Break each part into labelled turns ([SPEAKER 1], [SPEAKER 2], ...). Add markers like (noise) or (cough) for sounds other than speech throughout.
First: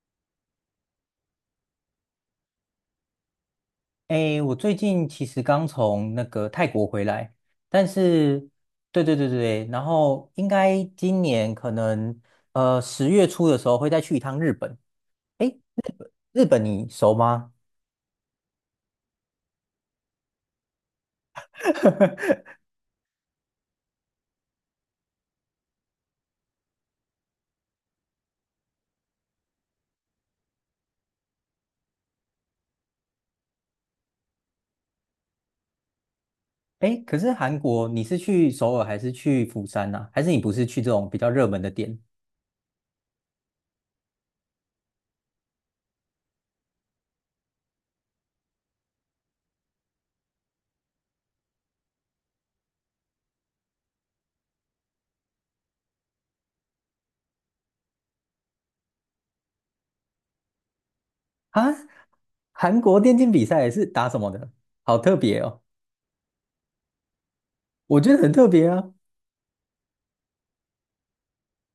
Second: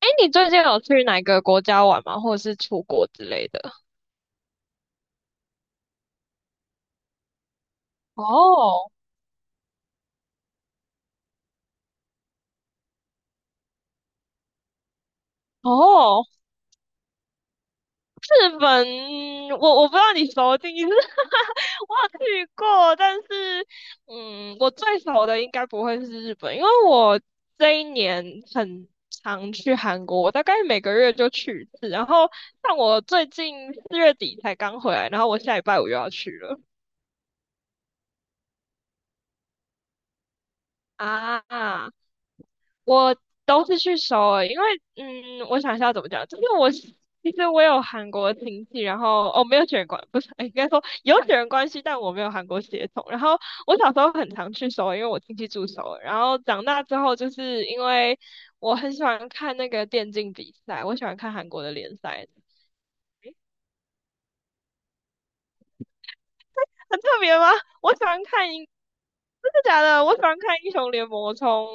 [SPEAKER 1] 哎你最近有去哪个国家玩吗？或者是出国之类的？
[SPEAKER 2] 诶，我最近其实刚从那个泰国回来，但是，
[SPEAKER 1] 哦
[SPEAKER 2] 对对对对，然后应该今年可能10月初的时候会再去一趟日本。诶，
[SPEAKER 1] 哦，
[SPEAKER 2] 日本你熟吗？
[SPEAKER 1] 日本，我不知道你熟的定义是，(laughs) 我有
[SPEAKER 2] (laughs)
[SPEAKER 1] 去过，但是我最熟的应该不会是日本，因为我这一年很常去韩国，我大概每个月就去一次，然后像我最近四月底才刚回来，然后我下礼拜五又要去了
[SPEAKER 2] 诶，可是韩国你是去首尔还是去釜山呐、还是你不是去这种比较热门的
[SPEAKER 1] 啊。
[SPEAKER 2] 店
[SPEAKER 1] 我都是去首尔，因为我想一下怎么讲，就是我是其实我有韩国亲戚，然后哦没有血缘关，不是，(laughs) 哎应该说有血缘关系，但我没有韩国血统。然后我小时候很常去首尔，因为我亲戚住首尔。然后长大之后，就是因为我很喜欢看那个电竞比赛，我喜欢看韩
[SPEAKER 2] 啊？
[SPEAKER 1] 国的联赛，
[SPEAKER 2] 韩国电竞比赛是打什么的？好特别哦，
[SPEAKER 1] 很特别吗？我
[SPEAKER 2] 我
[SPEAKER 1] 喜
[SPEAKER 2] 觉得
[SPEAKER 1] 欢
[SPEAKER 2] 很特
[SPEAKER 1] 看
[SPEAKER 2] 别
[SPEAKER 1] 英，
[SPEAKER 2] 啊。
[SPEAKER 1] 真的假的？我喜欢看英雄联盟，从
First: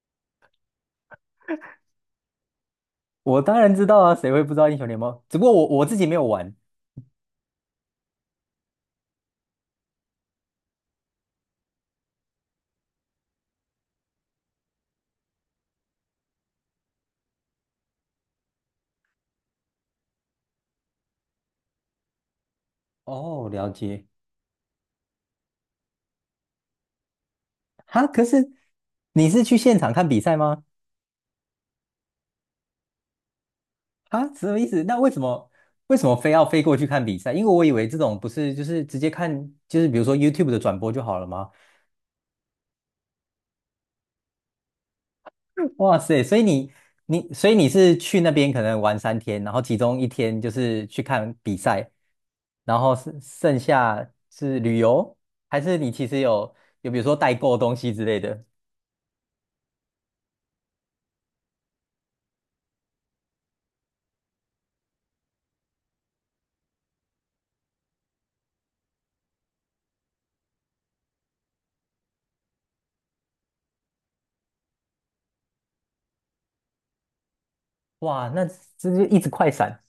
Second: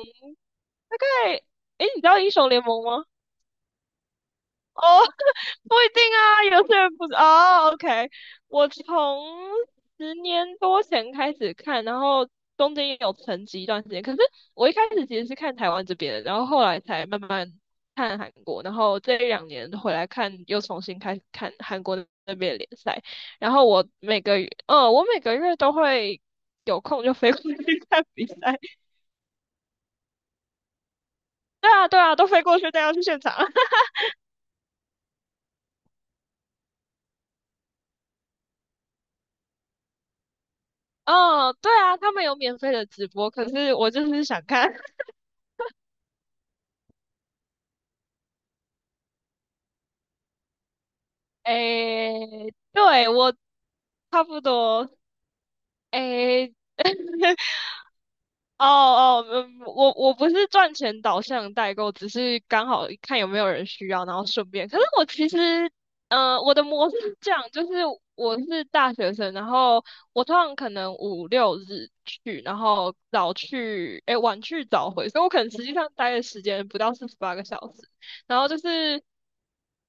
[SPEAKER 1] 大概，哎，你知道英雄联盟吗？
[SPEAKER 2] 我当然知道啊，谁会不知道英
[SPEAKER 1] 哦，
[SPEAKER 2] 雄联盟？
[SPEAKER 1] (laughs)
[SPEAKER 2] 只不过我
[SPEAKER 1] 不
[SPEAKER 2] 我
[SPEAKER 1] 一
[SPEAKER 2] 自
[SPEAKER 1] 定
[SPEAKER 2] 己没有
[SPEAKER 1] 啊，
[SPEAKER 2] 玩。
[SPEAKER 1] 有些人不是哦。OK，我从10年多前开始看，然后中间也有沉寂一段时间。可是我一开始其实是看台湾这边的，然后后来才慢慢看韩国，然后这一两年回来看，又重新开始看韩国那边的联赛。
[SPEAKER 2] 哦，
[SPEAKER 1] 然后
[SPEAKER 2] 了
[SPEAKER 1] 我
[SPEAKER 2] 解。
[SPEAKER 1] 每个月，嗯，我每个月都会有空就飞过去 (laughs) 看
[SPEAKER 2] 哈，可
[SPEAKER 1] 比
[SPEAKER 2] 是
[SPEAKER 1] 赛。
[SPEAKER 2] 你是去现场看比赛吗？
[SPEAKER 1] 对啊，对啊，都飞过去，带要去现场。(laughs)
[SPEAKER 2] 哈，什么意思？那为什么非要飞过去看比赛？因为我以为这种不是就是直接看，就是比如说 YouTube 的转播就好了吗？
[SPEAKER 1] 嗯，对啊，他们有免费的直播，可是我就是想看。
[SPEAKER 2] 哇塞，所以你你所以你是去那边可能玩3天，然后其中1天就是去看比赛，
[SPEAKER 1] 诶，
[SPEAKER 2] 然后
[SPEAKER 1] 对，
[SPEAKER 2] 剩
[SPEAKER 1] 我
[SPEAKER 2] 剩下
[SPEAKER 1] 差不
[SPEAKER 2] 是旅
[SPEAKER 1] 多，
[SPEAKER 2] 游，还是你其实有
[SPEAKER 1] 诶，(laughs)
[SPEAKER 2] 比如说代购东西之类的？
[SPEAKER 1] 哦哦，我不是赚钱导向的代购，只是刚好看有没有人需要，然后顺便。可是我其实，我的模式是这样，就是我是大学生，然后我通常可能五六日去，然后早去，诶，晚去早回，所以我可能实际上待的时间不到48个小时。
[SPEAKER 2] 哇，
[SPEAKER 1] 然
[SPEAKER 2] 那
[SPEAKER 1] 后就
[SPEAKER 2] 这就
[SPEAKER 1] 是
[SPEAKER 2] 一直快闪。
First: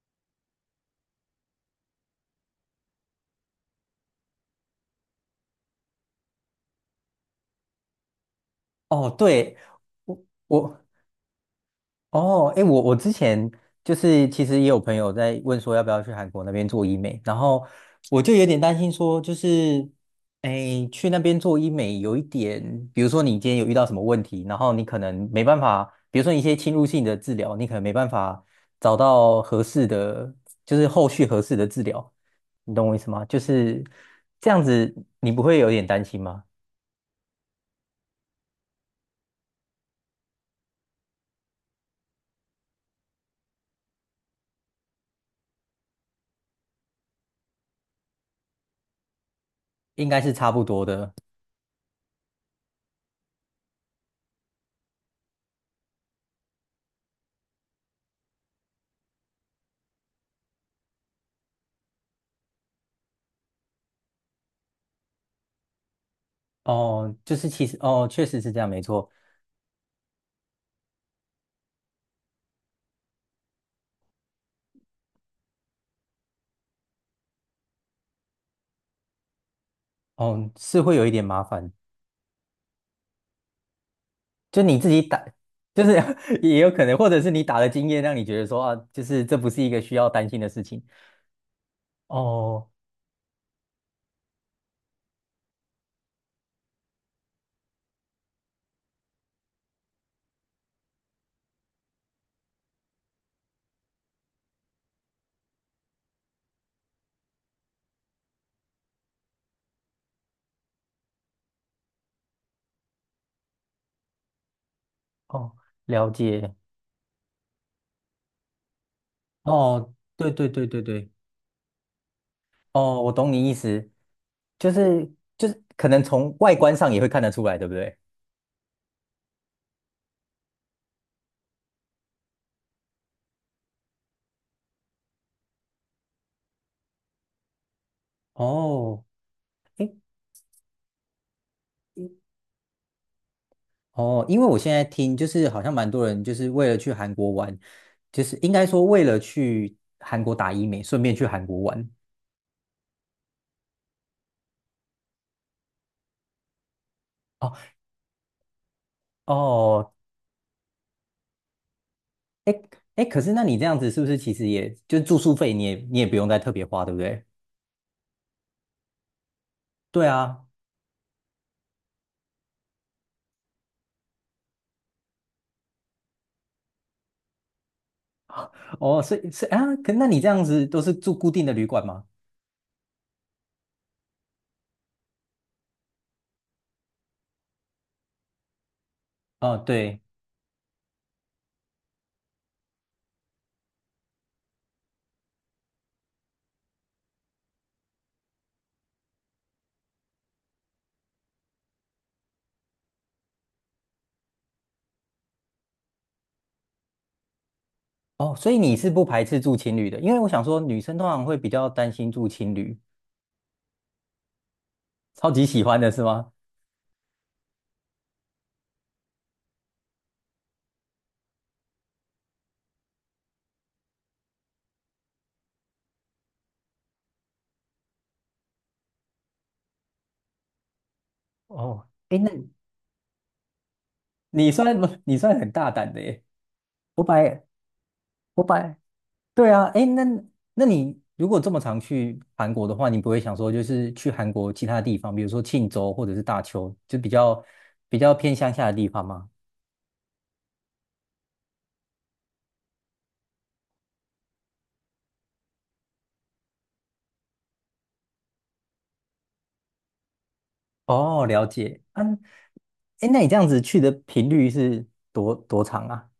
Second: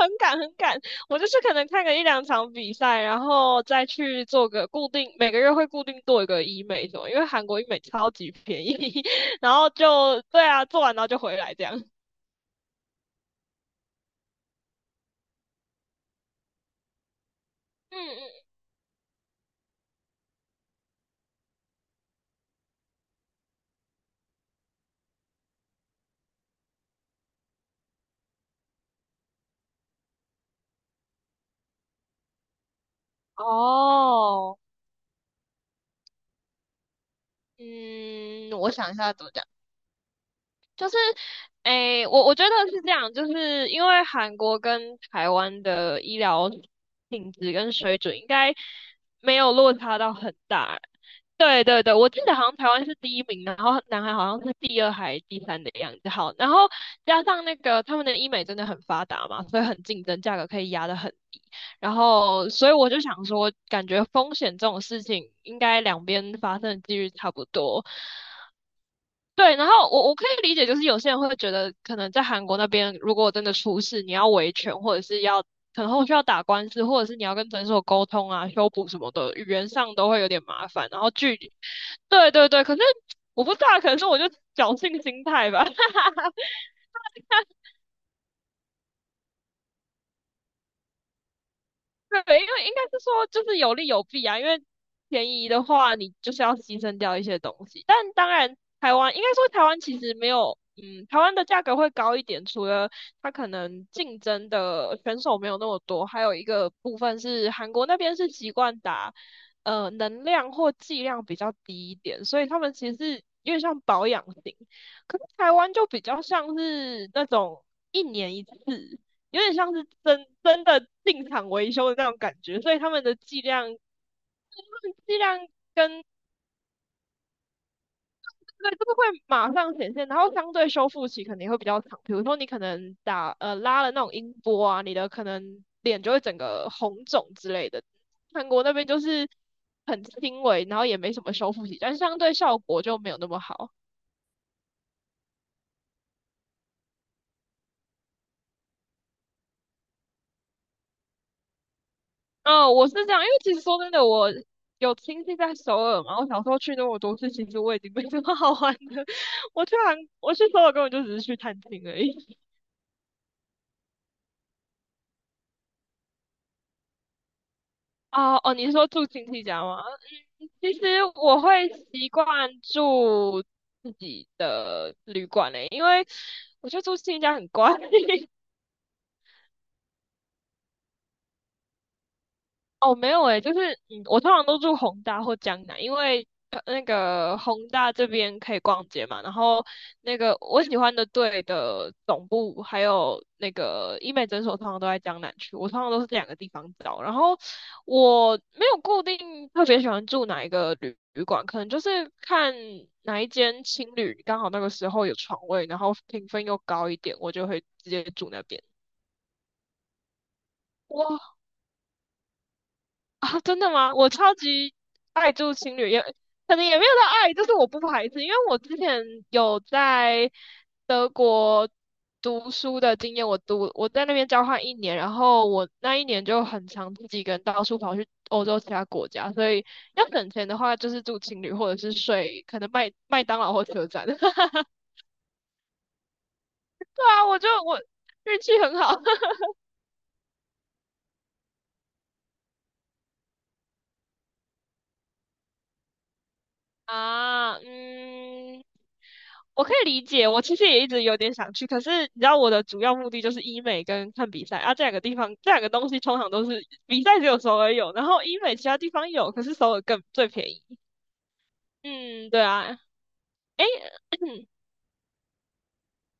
[SPEAKER 1] 很赶很赶，我就是可能看个一两场比赛，然后再去做个固定，每个月会固定做一个医美什么，因为韩国医美超级便宜，
[SPEAKER 2] 哦，
[SPEAKER 1] (laughs) 然
[SPEAKER 2] 对。
[SPEAKER 1] 后就对啊，
[SPEAKER 2] 我。
[SPEAKER 1] 做完然后就回来这样。(laughs)
[SPEAKER 2] 哦，哎，我之前就是其实也有朋友在问说要不要去韩国那边做医美，然后
[SPEAKER 1] 嗯
[SPEAKER 2] 我就
[SPEAKER 1] 嗯，
[SPEAKER 2] 有点担心说，就是哎去那边做医美有一点，比如说你今天有遇到什么问题，然后你可能没办法，比如说一些侵入性的治疗，你可能没办法找到合适的，就是后续合适的治疗，你懂我意思吗？就是这
[SPEAKER 1] 哦，
[SPEAKER 2] 样子，你不会有点担心吗？
[SPEAKER 1] 嗯，我想一下怎么讲。就是，诶，我觉得是这样，就是因为韩国跟台湾的医疗品质跟水准应该没有落差
[SPEAKER 2] 应
[SPEAKER 1] 到
[SPEAKER 2] 该是
[SPEAKER 1] 很
[SPEAKER 2] 差不
[SPEAKER 1] 大。
[SPEAKER 2] 多的。
[SPEAKER 1] 对对对，我记得好像台湾是第一名，然后南韩好像是第二还第三的样子。好，然后加上那个他们的医美真的很发达嘛，所以很竞争，价格可以压得很低。然后，所以我就想说，感觉风险这种事情应该两边发生的几率
[SPEAKER 2] 哦，
[SPEAKER 1] 差
[SPEAKER 2] 就
[SPEAKER 1] 不
[SPEAKER 2] 是其实
[SPEAKER 1] 多。
[SPEAKER 2] 哦，确实是这样，没错。
[SPEAKER 1] 对，然后我可以理解，就是有些人会觉得，可能在韩国那边，如果真的出事，你要维权，或者是要可能后续要打官司，或者是你要跟诊所沟通啊、修补什么的，语言上都会有点
[SPEAKER 2] 哦，
[SPEAKER 1] 麻
[SPEAKER 2] 是
[SPEAKER 1] 烦。
[SPEAKER 2] 会
[SPEAKER 1] 然
[SPEAKER 2] 有一
[SPEAKER 1] 后
[SPEAKER 2] 点
[SPEAKER 1] 距
[SPEAKER 2] 麻
[SPEAKER 1] 离，
[SPEAKER 2] 烦，
[SPEAKER 1] 对对对，可是我不知道，可能是我就
[SPEAKER 2] 就你
[SPEAKER 1] 侥
[SPEAKER 2] 自己
[SPEAKER 1] 幸
[SPEAKER 2] 打，
[SPEAKER 1] 心态吧。(laughs)
[SPEAKER 2] 就是 (laughs) 也有可能，或者是你打的经验让你觉得说啊，就是这不是一个需要担心的事情。
[SPEAKER 1] 对，因为
[SPEAKER 2] 哦
[SPEAKER 1] 应该是说就是有利有弊啊，因为便宜的话，你就是要牺牲掉一些东西。但当然，台湾应该说台湾其实没有，台湾的价格会高一点，除了它可能竞争的选手没有那么多，还有一个部分是韩国那边是习惯打，能量或剂量比较低一点，所以他们其实是有点像保养型。可是台
[SPEAKER 2] 哦，
[SPEAKER 1] 湾就比
[SPEAKER 2] 了
[SPEAKER 1] 较
[SPEAKER 2] 解。
[SPEAKER 1] 像是那种一年一次。有点像是
[SPEAKER 2] 哦，
[SPEAKER 1] 真
[SPEAKER 2] 对对
[SPEAKER 1] 真
[SPEAKER 2] 对对
[SPEAKER 1] 的
[SPEAKER 2] 对，
[SPEAKER 1] 进厂维修的那种感觉，所以他
[SPEAKER 2] 哦，
[SPEAKER 1] 们
[SPEAKER 2] 我
[SPEAKER 1] 的
[SPEAKER 2] 懂
[SPEAKER 1] 剂
[SPEAKER 2] 你意
[SPEAKER 1] 量，他
[SPEAKER 2] 思，就
[SPEAKER 1] 们
[SPEAKER 2] 是
[SPEAKER 1] 剂
[SPEAKER 2] 就
[SPEAKER 1] 量
[SPEAKER 2] 是可能
[SPEAKER 1] 跟
[SPEAKER 2] 从外观上也会看得出来，对不对？
[SPEAKER 1] 对这个会马上显现，然后相对修复期肯定会比较长。比如说你可能打拉了那种音波啊，你的可能脸就会整个红肿之类的。韩国那边就
[SPEAKER 2] 哦，
[SPEAKER 1] 是
[SPEAKER 2] 诶
[SPEAKER 1] 很轻微，然后也没什么修复期，但是相对效果就没有那么好。
[SPEAKER 2] 哦，因为我现在听就是好像蛮多人就是为了去韩国玩，就是应该说为了去韩国打医美，顺便去韩国玩。
[SPEAKER 1] 哦，我是这样，因为其实说真的，我有亲戚在首尔嘛，我小时候去那么多次，其实
[SPEAKER 2] 哦。
[SPEAKER 1] 我已经没什么好玩的。(laughs)
[SPEAKER 2] 哦，
[SPEAKER 1] 我去首尔根本就只是去探亲而已。
[SPEAKER 2] 哎哎，可是那你这样子是不是其实也就住宿费你也不用再特别花，对不对？
[SPEAKER 1] 哦哦，你是说住亲戚家吗？
[SPEAKER 2] 对啊，
[SPEAKER 1] 其实我会习惯住自己的旅馆诶、因为我觉得住亲戚家很怪。(laughs)
[SPEAKER 2] 哦，所以是啊，可那你这样子都是住固定的旅馆吗？
[SPEAKER 1] 哦，没有诶，就是我通常都住宏大或江南，因为那个宏大这边可以逛街嘛，然
[SPEAKER 2] 哦，
[SPEAKER 1] 后
[SPEAKER 2] 对，
[SPEAKER 1] 那个我喜欢的队的总部还有那个医美诊所，通常都在江南区，我通常都是这两个地方找。然后我没有固定特别喜欢住哪一个旅馆，可能就是看哪一间青旅刚好那个时候有床位，然后评分又高一点，我就会直接住
[SPEAKER 2] 哦，
[SPEAKER 1] 那
[SPEAKER 2] 所以
[SPEAKER 1] 边。
[SPEAKER 2] 你是不排斥住情旅的，因为我想说女生通常
[SPEAKER 1] 哇。
[SPEAKER 2] 会比较担心住情旅，
[SPEAKER 1] 啊，真的吗？我超级
[SPEAKER 2] 超
[SPEAKER 1] 爱
[SPEAKER 2] 级
[SPEAKER 1] 住
[SPEAKER 2] 喜
[SPEAKER 1] 情
[SPEAKER 2] 欢的
[SPEAKER 1] 旅，
[SPEAKER 2] 是
[SPEAKER 1] 也
[SPEAKER 2] 吗？
[SPEAKER 1] 可能也没有到爱，就是我不排斥，因为我之前有在德国读书的经验，我在那边交换一年，然后我那一年就很常自己一个人到处跑去欧洲其他国家，所以要省钱的话，就是住情旅或者
[SPEAKER 2] 哦，
[SPEAKER 1] 是
[SPEAKER 2] 哎，那
[SPEAKER 1] 睡可能麦当劳或车站。(laughs) 对
[SPEAKER 2] 你算很大胆的耶，我本
[SPEAKER 1] 啊，我
[SPEAKER 2] 来
[SPEAKER 1] 就我运
[SPEAKER 2] 我本
[SPEAKER 1] 气很
[SPEAKER 2] 来
[SPEAKER 1] 好
[SPEAKER 2] 对啊，哎，那你如果这么常去韩国的话，你不会想说就是去韩国其他地方，比如说庆州或者是大邱，
[SPEAKER 1] (laughs)
[SPEAKER 2] 就
[SPEAKER 1] 啊，
[SPEAKER 2] 比较偏乡
[SPEAKER 1] 嗯。
[SPEAKER 2] 下的地方吗？
[SPEAKER 1] 我可以理解，我其实也一直有点想去，可是你知道我的主要目的就是医美跟看比赛啊，这两个地方，这两个东西通常都是比赛只有首尔有，然后医美其他地方有，可是首尔更最便宜。
[SPEAKER 2] 哦，了解。嗯，
[SPEAKER 1] 嗯，对啊，
[SPEAKER 2] 哎，那你这样子
[SPEAKER 1] 诶，
[SPEAKER 2] 去的频
[SPEAKER 1] (clears throat)
[SPEAKER 2] 率是多长啊？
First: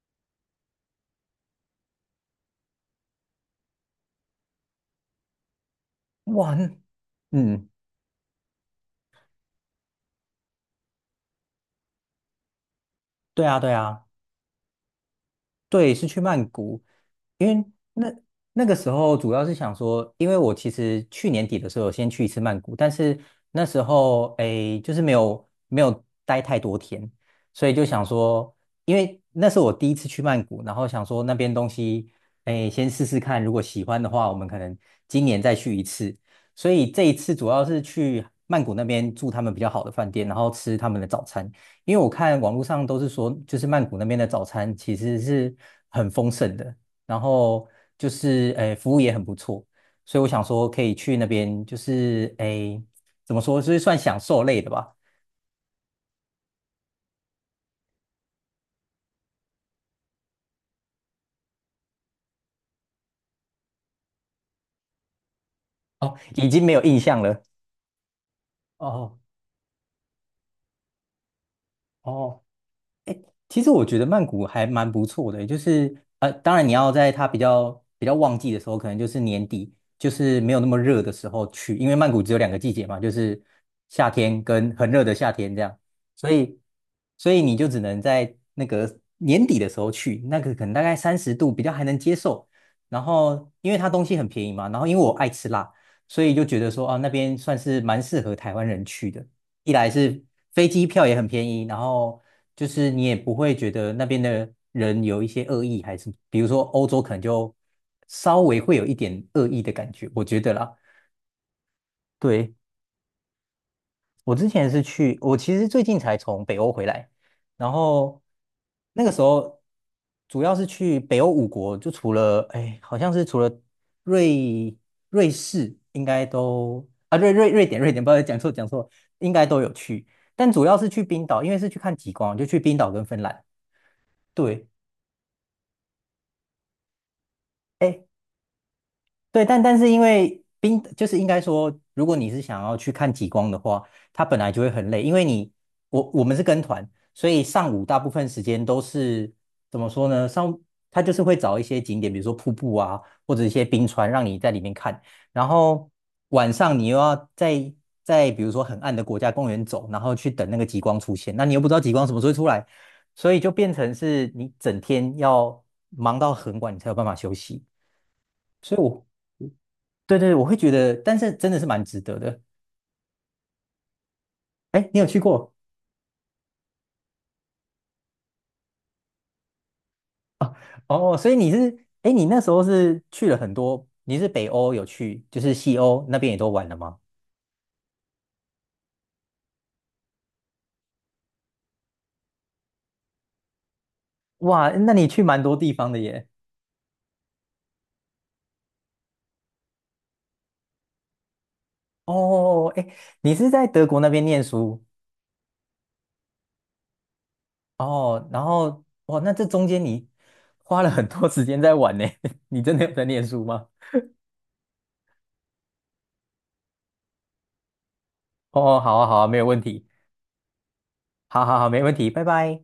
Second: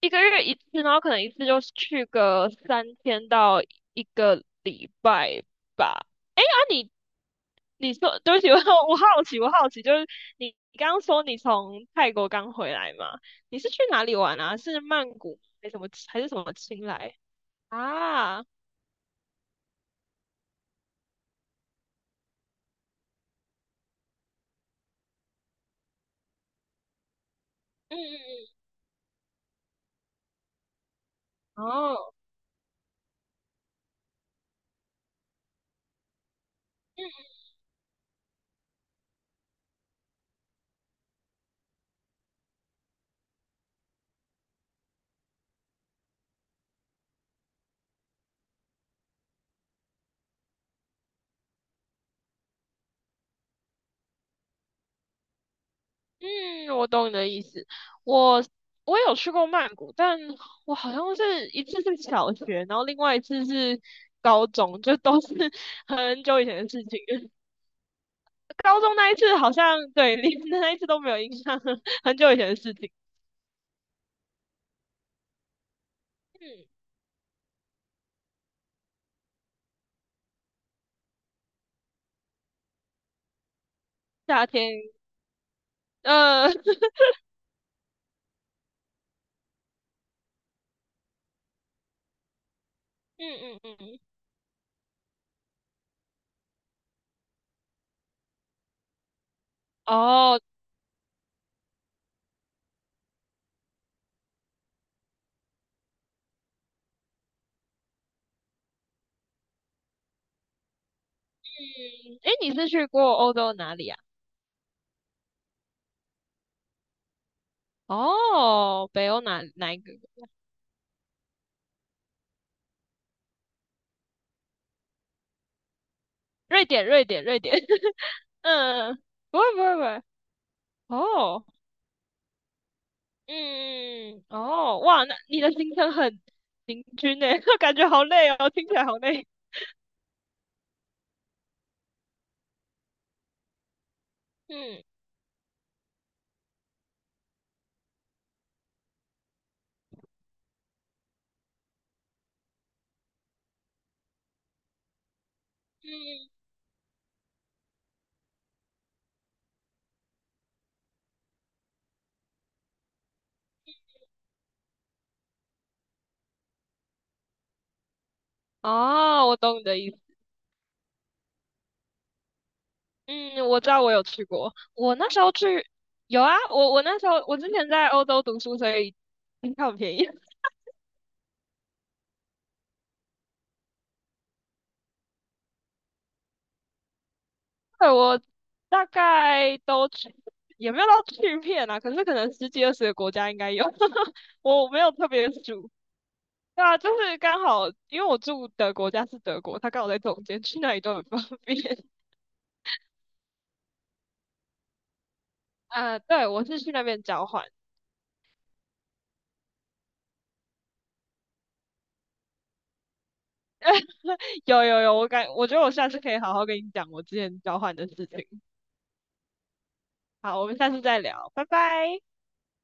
[SPEAKER 1] 一个月一次，然后可能一次就是去个3天到一个礼拜吧。那、
[SPEAKER 2] 哇，那
[SPEAKER 1] 你
[SPEAKER 2] 嗯，
[SPEAKER 1] 你说，对不起，(laughs) 我好奇，就是你你刚刚说你从泰国刚回来嘛？
[SPEAKER 2] 对啊，
[SPEAKER 1] 你是
[SPEAKER 2] 对
[SPEAKER 1] 去哪
[SPEAKER 2] 啊。
[SPEAKER 1] 里玩啊？是曼谷还是什么
[SPEAKER 2] 对，是
[SPEAKER 1] 还
[SPEAKER 2] 去
[SPEAKER 1] 是什
[SPEAKER 2] 曼
[SPEAKER 1] 么
[SPEAKER 2] 谷，
[SPEAKER 1] 清莱？
[SPEAKER 2] 因为那
[SPEAKER 1] 啊，嗯
[SPEAKER 2] 时候主要是想说，因为我其实去年底的时候有先去一次曼谷，但是那时候诶，就是没有待太多天，所以就
[SPEAKER 1] 嗯，
[SPEAKER 2] 想说，因为那是我第一次去曼谷，然后想说那边东
[SPEAKER 1] 哦，
[SPEAKER 2] 西诶，先试试看，如果喜欢的话，我们可能今年再去一次。所以这
[SPEAKER 1] 嗯，
[SPEAKER 2] 一次主要是去曼谷那边住他们比较好的饭店，然后吃他们的早餐。因为我看网络上都是说，就是曼谷那边的早餐其实是很丰盛的，然后就是诶服务也很不错，所以我想说可以去那边，就是诶怎么说，就是算享受类的吧。
[SPEAKER 1] 嗯我懂你的意思。我我有去过曼谷，但我好像是一次是小学，然后另外一次是高中，就都是 (laughs)
[SPEAKER 2] 哦，
[SPEAKER 1] 很久以
[SPEAKER 2] 已
[SPEAKER 1] 前
[SPEAKER 2] 经
[SPEAKER 1] 的
[SPEAKER 2] 没有
[SPEAKER 1] 事
[SPEAKER 2] 印
[SPEAKER 1] 情。
[SPEAKER 2] 象了。
[SPEAKER 1] 高中那一
[SPEAKER 2] 哦
[SPEAKER 1] 次好像对，连那一次都没有印象，(laughs) 很久以
[SPEAKER 2] 哦，
[SPEAKER 1] 前的事情。
[SPEAKER 2] 其实我觉得曼谷还蛮不错的，就是，当然
[SPEAKER 1] 嗯，
[SPEAKER 2] 你要在它比较旺季的时候，可能就是年底，就是没有那么热的时候去，因为曼谷只有2个季节嘛，就是夏天
[SPEAKER 1] 夏天，
[SPEAKER 2] 跟很热的夏天这样，所
[SPEAKER 1] (laughs)
[SPEAKER 2] 以
[SPEAKER 1] 嗯
[SPEAKER 2] 你就只能在那个年底的时候去，那个可能大概30度比较还能接受，然后
[SPEAKER 1] 嗯
[SPEAKER 2] 因为它
[SPEAKER 1] 嗯，
[SPEAKER 2] 东西很便宜嘛，然后因为我爱吃辣，所以就觉得说啊那边算是蛮适合台湾人去的。一
[SPEAKER 1] (laughs)
[SPEAKER 2] 来是
[SPEAKER 1] 哦，
[SPEAKER 2] 飞机票也很便宜，然后就是你也不会觉得那边的人有一些恶意，还是比如说欧洲可能就稍微会有一点恶意的感觉，我觉得啦。
[SPEAKER 1] 嗯，诶，
[SPEAKER 2] 对，
[SPEAKER 1] 你是去过欧洲哪里啊？
[SPEAKER 2] 我之前是去，我其实最近才从北欧回来，然后
[SPEAKER 1] 哦，
[SPEAKER 2] 那
[SPEAKER 1] 北
[SPEAKER 2] 个时
[SPEAKER 1] 欧哪
[SPEAKER 2] 候
[SPEAKER 1] 哪一个？
[SPEAKER 2] 主要是去北欧5国，就除了哎，好像是除了瑞瑞士，应该
[SPEAKER 1] 瑞典，
[SPEAKER 2] 都
[SPEAKER 1] 瑞
[SPEAKER 2] 啊
[SPEAKER 1] 典，瑞典。
[SPEAKER 2] 瑞典，
[SPEAKER 1] (laughs)
[SPEAKER 2] 不好意思讲错，
[SPEAKER 1] 嗯，
[SPEAKER 2] 应
[SPEAKER 1] 不
[SPEAKER 2] 该
[SPEAKER 1] 会
[SPEAKER 2] 都
[SPEAKER 1] 不
[SPEAKER 2] 有
[SPEAKER 1] 会不会，
[SPEAKER 2] 去，但主要是去冰岛，
[SPEAKER 1] 哦，
[SPEAKER 2] 因为是去看极光，就去冰岛跟芬兰。
[SPEAKER 1] 嗯，
[SPEAKER 2] 对，
[SPEAKER 1] 哦，哇，那你的行程很平均呢，(laughs) 感觉
[SPEAKER 2] 哎
[SPEAKER 1] 好累哦，听起来好累。
[SPEAKER 2] 对，但是因为就是应该说，如果你是想要去看极光的话，它本来就会
[SPEAKER 1] 嗯
[SPEAKER 2] 很累，因为你我们是跟团，所以上午大部分时间都是怎么说呢？上它就是会找一些景点，比如说瀑布啊，或者一些冰川，让你在里面看。然后
[SPEAKER 1] 嗯，
[SPEAKER 2] 晚上你又要在比如说很暗的国家公园走，然后去等那个极光出现，那你又不知道极光什么时候会出来，所以就变成是你整天要忙到很晚，你才有办法休息。所以我，
[SPEAKER 1] 哦，我懂你的意思。
[SPEAKER 2] 对对，我会觉得，但是真的是蛮值得的。
[SPEAKER 1] 嗯，我知道我有去过，
[SPEAKER 2] 哎，
[SPEAKER 1] 我
[SPEAKER 2] 你有
[SPEAKER 1] 那
[SPEAKER 2] 去
[SPEAKER 1] 时候
[SPEAKER 2] 过
[SPEAKER 1] 去有啊，我那时候我之前在欧洲读书，所以机票很便宜。(laughs)
[SPEAKER 2] 啊？哦，所以你是，哎，你那时候是去了很多，你是北欧有去，就是西欧那边也都玩了吗？
[SPEAKER 1] 对，我大概都去，也没有到去遍啊，可是可能十几二十个国家应该有，(laughs)
[SPEAKER 2] 哇，
[SPEAKER 1] 我没有
[SPEAKER 2] 那你
[SPEAKER 1] 特
[SPEAKER 2] 去
[SPEAKER 1] 别
[SPEAKER 2] 蛮多
[SPEAKER 1] 数，
[SPEAKER 2] 地方的耶。
[SPEAKER 1] 对啊，就是刚好，因为我住的国家是德国，他刚好在中间，去哪里都很方便。(laughs)
[SPEAKER 2] 哦，哎，你是在德国那边念书
[SPEAKER 1] 啊，对，我是去那边交换。
[SPEAKER 2] 哦，然后哇，那这中间你花了很多时间在玩呢，(laughs) 你真的有在念书吗？
[SPEAKER 1] 有有有，我觉得我下次可以好好跟你讲我之前交换的事情。
[SPEAKER 2] 哦，好啊，好啊，没有问题，
[SPEAKER 1] 好，我们下次再聊，
[SPEAKER 2] 好
[SPEAKER 1] 拜
[SPEAKER 2] 好好，没问
[SPEAKER 1] 拜。
[SPEAKER 2] 题，拜拜。